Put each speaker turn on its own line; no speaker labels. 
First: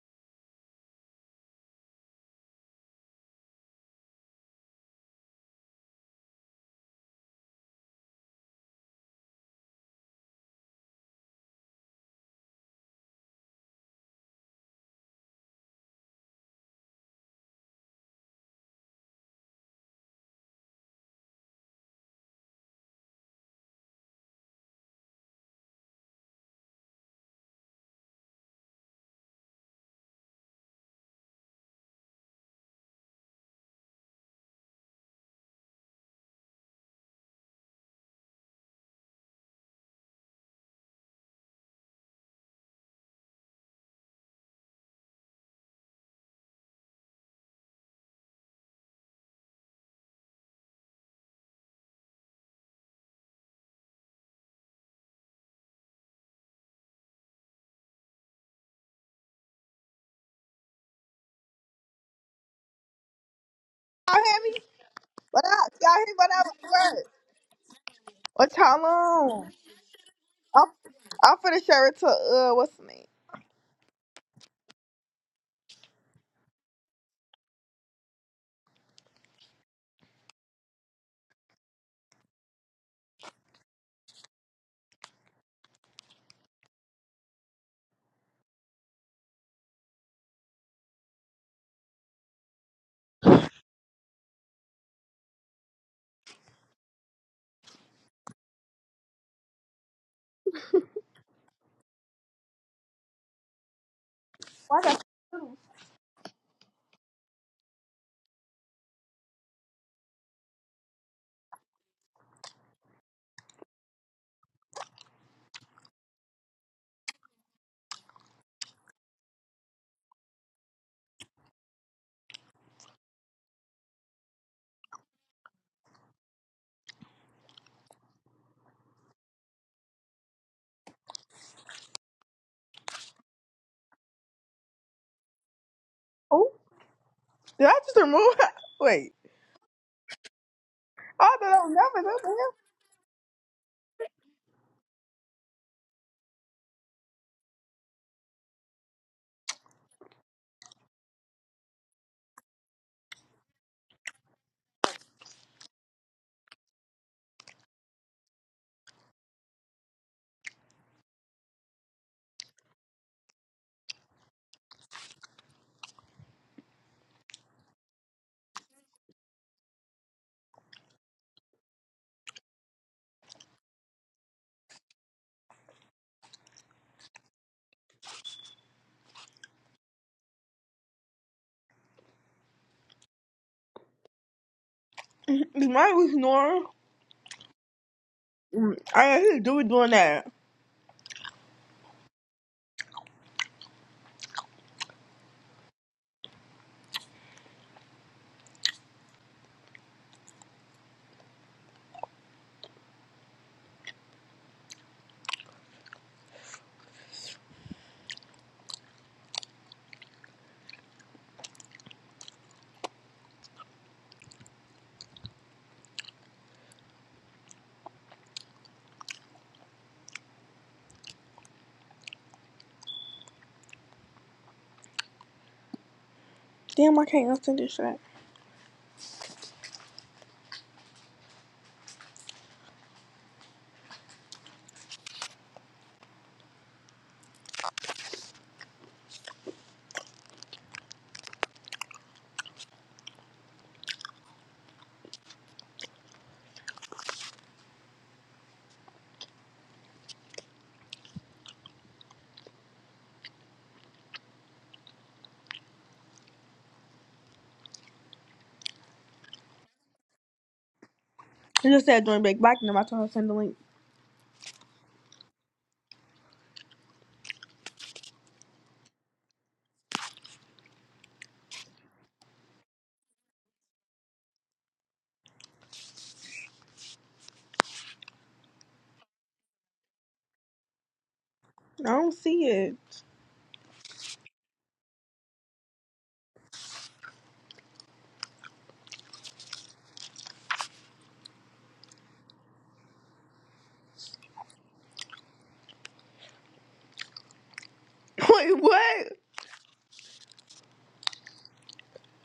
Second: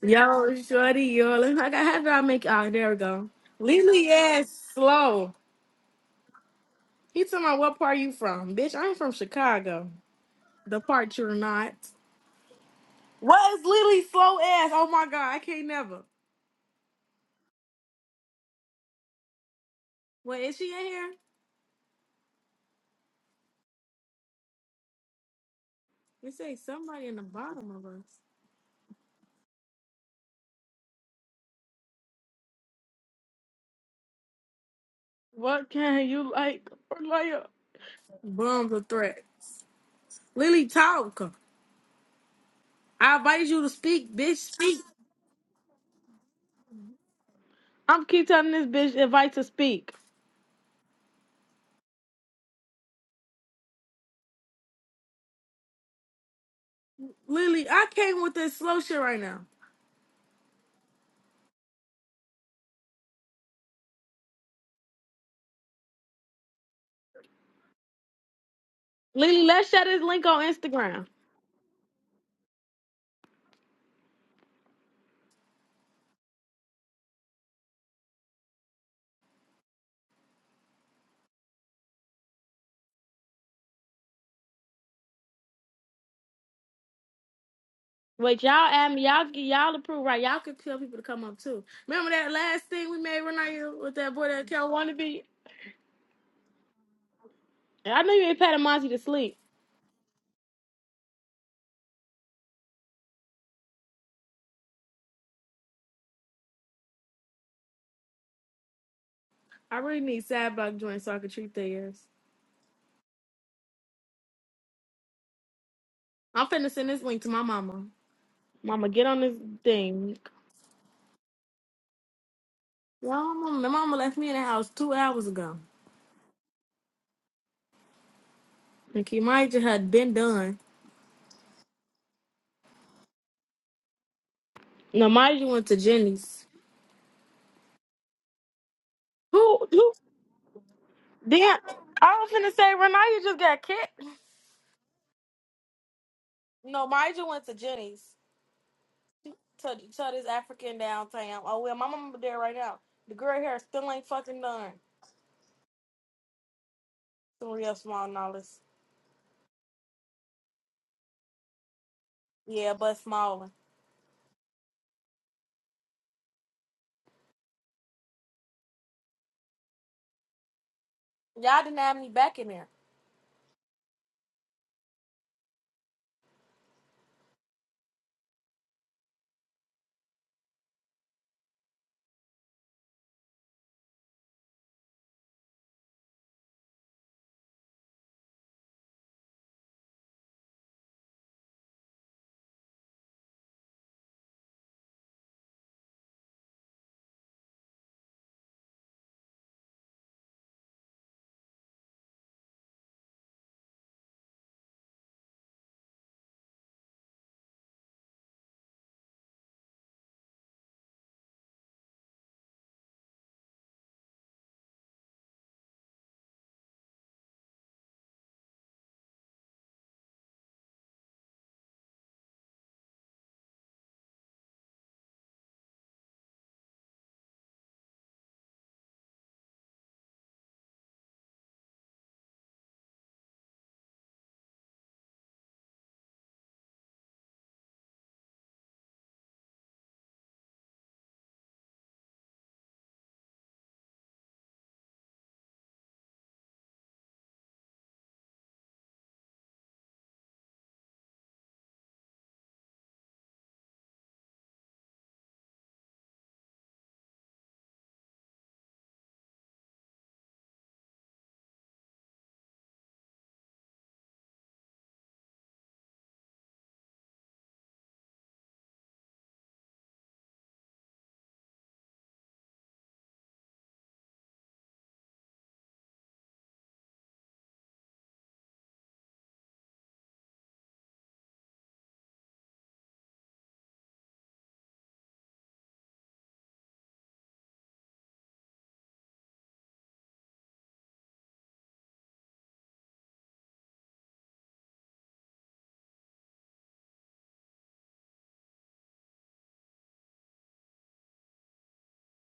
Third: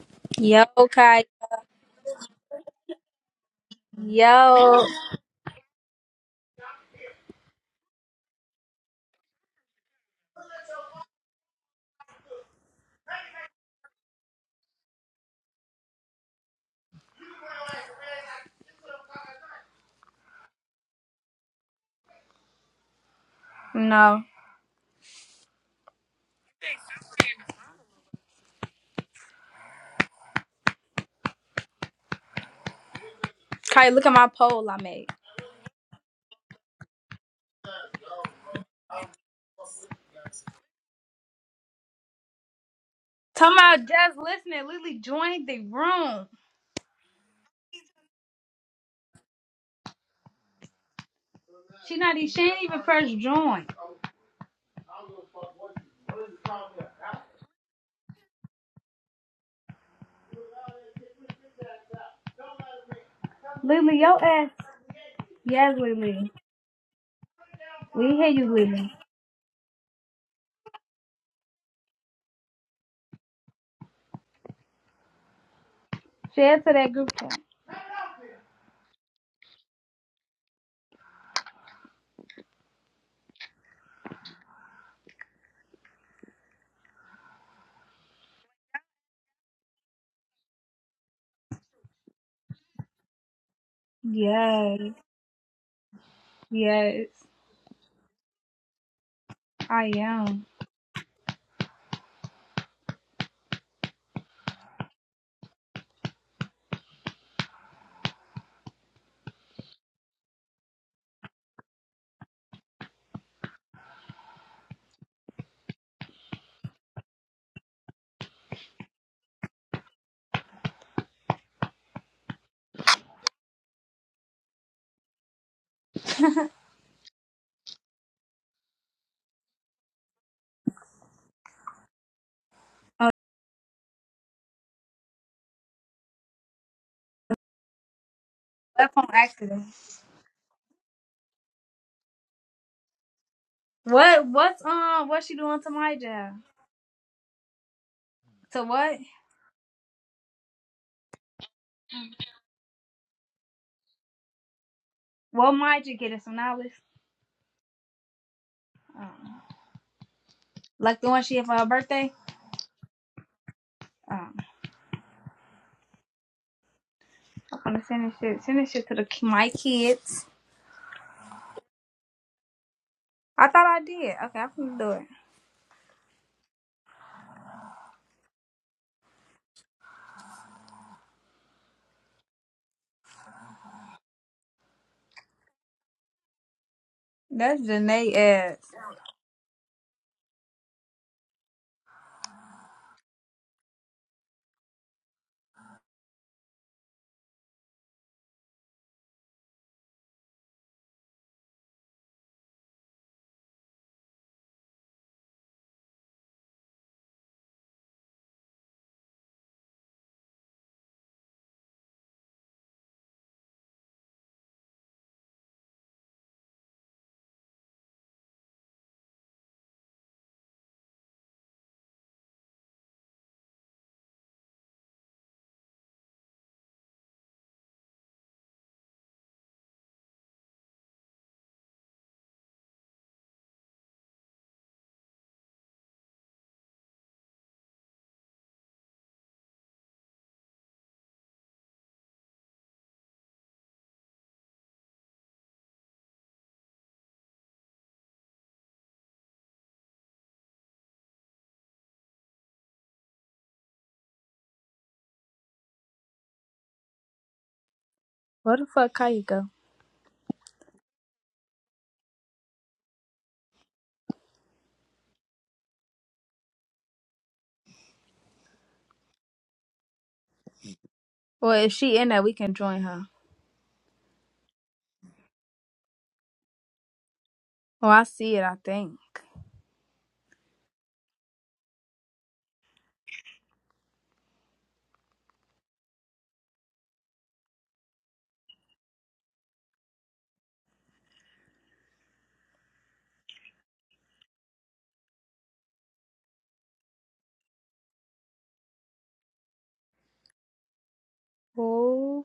Yo,
Yo,
shorty,
Kai.
yo, look, how, how did I make? Oh, there we go. Lily ass
Yo.
slow. He told me, what part you from, bitch? i ain't from Chicago. The part you're not. What is Lily slow ass? Oh my god, I can't never. Wait, is she in here?
No.
It say somebody in the bottom of us.
Kai, look at my poll I made.
What can you like or like? Bums or threats. Lily, talk. I invite
Talking
you to
about
speak,
just
bitch.
listening.
Speak.
Lily joined the room.
I'm keep telling this bitch invite to speak.
She not even, she ain't even first joined.
Lily, I came with this slow shit right now.
Lily,
Y'all
your ass.
hear me? What up?
Yes,
Y'all hear what
Lily.
I was saying?
We hear you,
What
Lily.
Lily,
y'all on?
let's share this link on
I'm,
Instagram.
I'm finna share it to, uh, what's the name?
Share to that group chat.
Wait, y'all add me. Y'all get y'all approve, right? Y'all can tell people to come up too. Remember that last thing we made when I with that boy that Cal
Yes.
wanna be?
Yes.
I knew you ain't patting Monty to sleep.
I am.
Why the
I really need sad block joints so I can treat their ears. I'm finna send this link to my mama. Mama, get on this thing. Y'all, mama, my mama left me in the house two hours ago. And Kimaja had been done. No, Maja went to Jenny's.
oh, did I just remove her?
That's on
Wait.
accident.
Who? Who?
Oh, no, that
Damn.
was never
I
that
was finna
the
say Renaya just got kicked.
What, what's, um, what's she doing to my job?
No, Maja went to Jenny's.
To what?
Tell, tell this African downtown. Oh well, my mama there right now. The girl here still ain't fucking done.
What might you get some knowledge?
Some real small knowledge.
Like the one she had for her birthday?
Yeah, but smaller.
Um, I'm gonna send this shit, send this shit to the, ki- my kids.
Y'all didn't have me back in there.
I thought I did. Okay, I'm gonna do it.
Is mine was normal?
That's Janae ass.
Mm, I did do it doing that. Damn, I can't unsend this shit.
Where the fuck Kaya go?
It just said join back black, and then I told her to send the link.
Well, if she in there, we can join her. Oh, I see it, I think.
I don't see it. Wait, what?
Oh.